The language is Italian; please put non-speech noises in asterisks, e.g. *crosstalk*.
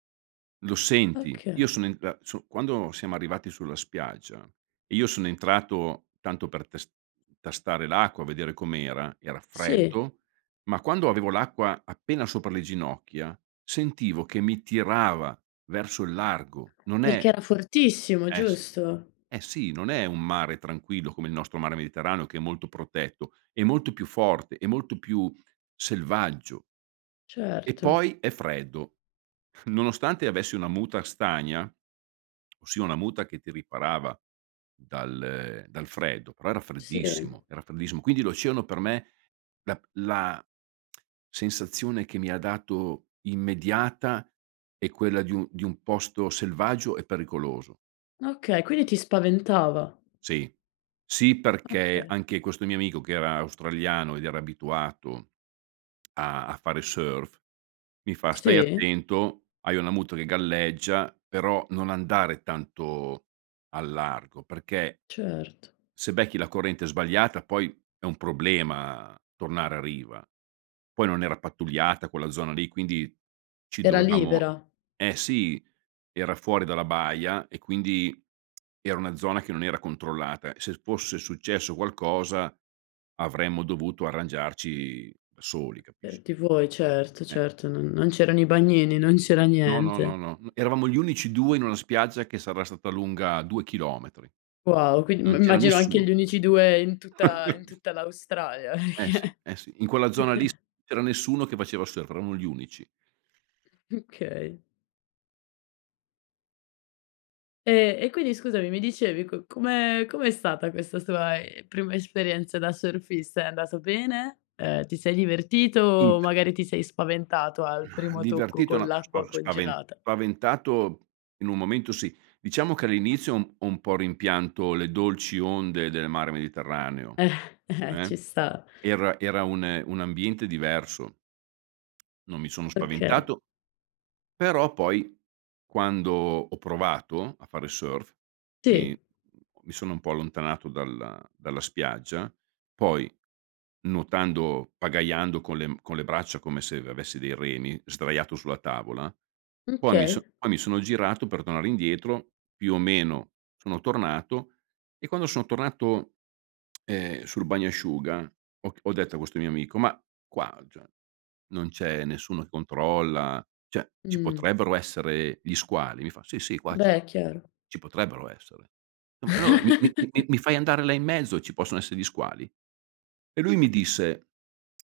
Lo senti! Io Okay. sono in a so quando siamo arrivati sulla spiaggia, e io sono entrato tanto per tes tastare l'acqua, vedere com'era, era Sì. freddo. Ma quando avevo l'acqua appena sopra le ginocchia, sentivo che mi tirava verso il largo. Non è Perché era fortissimo, Eh sì. giusto? Eh sì, non è un mare tranquillo come il nostro mare Mediterraneo che è molto protetto, è molto più forte, è molto più selvaggio. E Certo. poi è freddo. Nonostante avessi una muta stagna, ossia una muta che ti riparava dal ehm, dal freddo, però era Sì. freddissimo, era freddissimo. Quindi l'oceano per me la p la sensazione che mi ha dato, immediata, è quella di u di un posto selvaggio e pericoloso. Okay, quindi ti spaventava. Sì. Sì perché Okay. anche questo mio amico che era australiano ed era abituato a a fare surf, mi fa: "Stai Sì. attento, hai una muta che galleggia, però non andare tanto al largo perché" Certo. "se becchi la corrente sbagliata poi è un problema tornare a riva". Poi non era pattugliata quella zona lì, quindi ci Era dovevamo libera. eh sì, era fuori dalla baia e quindi era una zona che non era controllata e se fosse successo qualcosa avremmo dovuto arrangiarci da soli, capisci? Per ti vuoi certo, Eh. certo, no non c'erano i bagnini, non c'era No, no, no, niente. no. Uhm, eravamo gli unici 2 in una spiaggia che sarà stata lunga 2 chilometri. Wow! Quin mi Non c'era immagino anche nessuno. gli unici 2 in tutta in *chuckles* tutta l'Australia, Eh sì, perché eh sì. In quella zona lì s *chuckles* c'era nessuno che faceva surf, eravamo gli unici. Mh, okay. Ehm, e quindi scusami, mi dicevi, co come com'è stata questa tua, ehm, prima esperienza da surfista? È andato bene? Ehm, ti sei divertito o Int magari ti sei spaventato al Mah, primo tocco divertito con no. Ma spa l'acqua spavent congelata? spaventato, in un momento sì. Diciamo che all'inizio ho un po' rimpianto le dolci onde del mare Mediterraneo, Eh! Eh, eh, ci sta. era era un ehm, un ambiente diverso. Non mi sono Perché? spaventato però poi, quando ho provato a fare surf, mi Sì. mi sono un po' allontanato dalla dalla spiaggia. Poi nuotando pagaiando con le m con le braccia come se avessi dei remi, sdraiato sulla tavola. Mh, Poi mi so okay. poi mi sono girato per tornare indietro, più o meno son tornato, e quando sono tornato, ehm, sul bagnasciuga ho ch ho detto a questo mio amico: "Ma qua, cioè, non c'è nessuno controlla, cioè ci Mh. potrebbero essere gli squali?". Mi fa: "Sì, sì, qua ci Beh, po è chiaro. ci potrebbero essere". Eh ma allora mi mi mi mi *chuckles* mi fai andare là in mezzo, ci possono esse gli squali? E lui mi disse